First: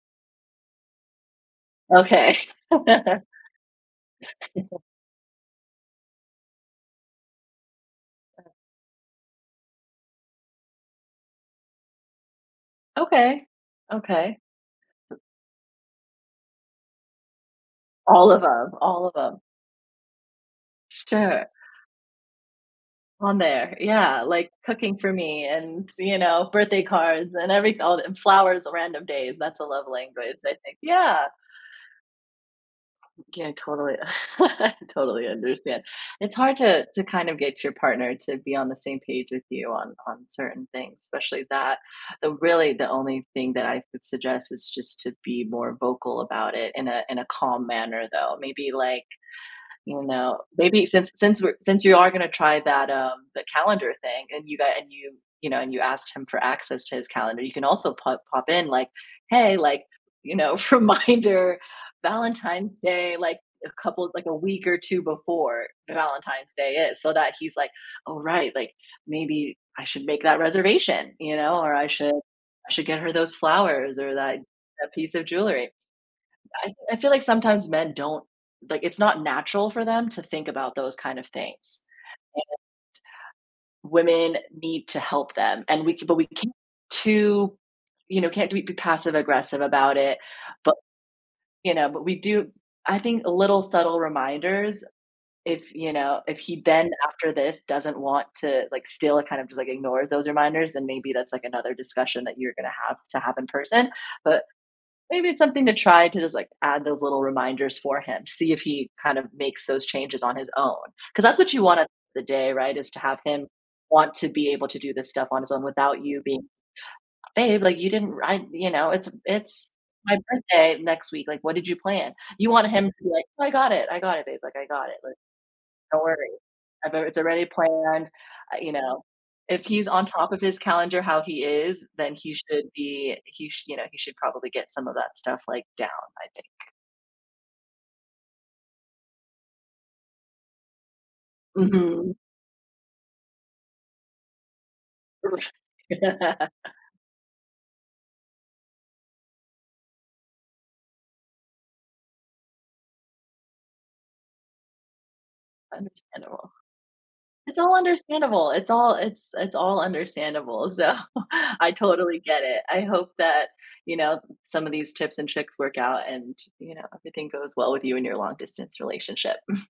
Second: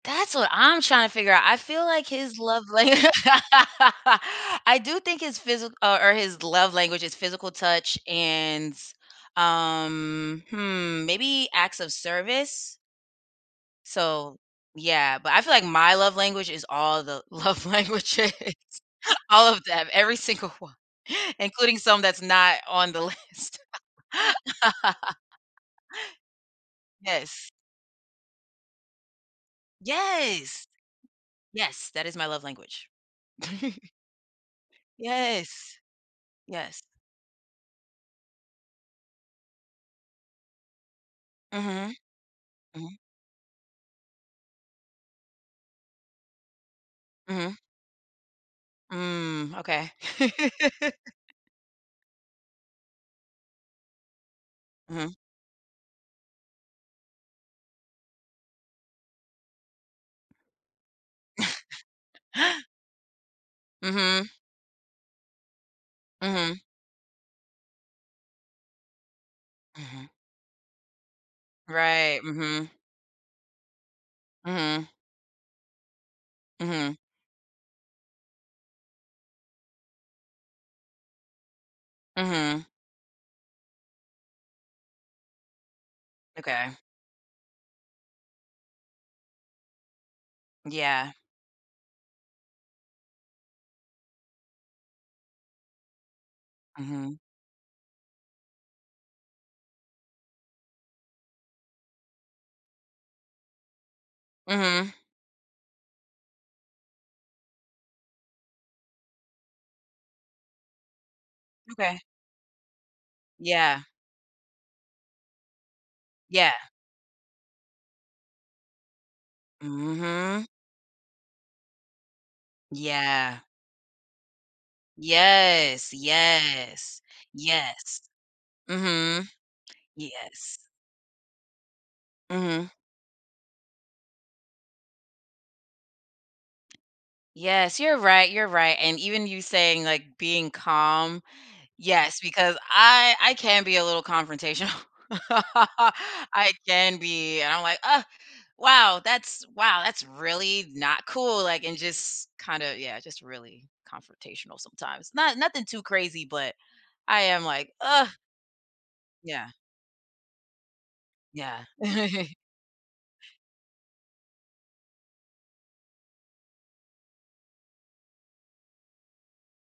That's what I'm tryna figure out. I feel like Okay. his love la I do think his physi or or his love language is physical touch and, um, hmm, maybe acts of service. Okay, So, okay. yeah, but I feel like my love language is all the love All languages. of 'em, all of 'em. All of them, every single one, Sure. including some that's not on the On list. there, yeah, like cooking for me and, you know, birthday cards Yes. and every all and flowers on random days. That's a love language, I Yes. think, yeah. Yes. That is my love language. Yeah, totally. I totally Yes. understand. It's hard Yes. to to kind of get your partner to be on the same page with you on on certain things, especially that. Mhm. The, really, the Mhm. only thing that I would suggest is just to be more vocal about it in a in a Mhm. calm manner, though. Maybe, like, Mm, okay. you know, maybe since since we're since you are gonna try that, uh, the calendar thing and you got and Mhm. you, you know, and you asked him for access to his calendar, can also pop pop in like, "Hey," like, you know, reminder: "Valentine's Day." Like, a couple like, Mhm. a week or 2 before Valentine's Mhm. Day is so that he's, like, "Oh, right. Like, maybe I should Mhm. make that reservation." You know, or, "I should Right, mhm. I should get her those flowers or that Mhm. that piece of jewelry." I f Mhm. I feel like sometimes men don't like, it's not natural for them to think about those kind of things, Mhm. and women need to help them and we c but we ca Okay. too, you know, can't do it be passive aggressive about it bu Yeah. you know, but we do I think little, subtle reminders, if, you know, if he then, Mhm. after this, doesn't want to like, still, kind of, just, like, ignores those reminders, then maybe that's another discussion that you're gonna have to have in person. But, Mhm. maybe it's something to try to just add those little reminders for him to see if he kind of makes those changes on his own. 'Cause that's what you want at Okay. the day, right? Is to have him Yeah. want to be able to do this stuff on his own without you being, Yeah. "Babe, like, you didn't ra you know, it's a it's my Mhm. birthday next week, like, what did you plan?" You want him to be like, Yeah. "Oh, I got it, I got it, babe, like I got it. Like, Yes, don't worry abou yes, it's already yes. planned" uh, you know. Mhm. If he's on top of his Yes. calendar how he is, then he should Mhm. be he sh you know, he should probably get some of that stuff, like, down, I think. Yes, you're right, you're right. And even you saying, like, being calm Mhm. yes, because I I can be a little confrontational. Ri I can be. And I'm like, "Ugh. Wow, that's wow. That's really not cool," like, and just kinda yeah, just really confrontational sometimes. Not nothing too crazy, Understandable. but I am It's like, all "Ugh." understandable, it's all it's Yeah. it's all understandable, so, Yeah. I totally get it. I hope that, you know, some of these tips and tricks work out and, you know, everything goes well with you and your long-distance relationship.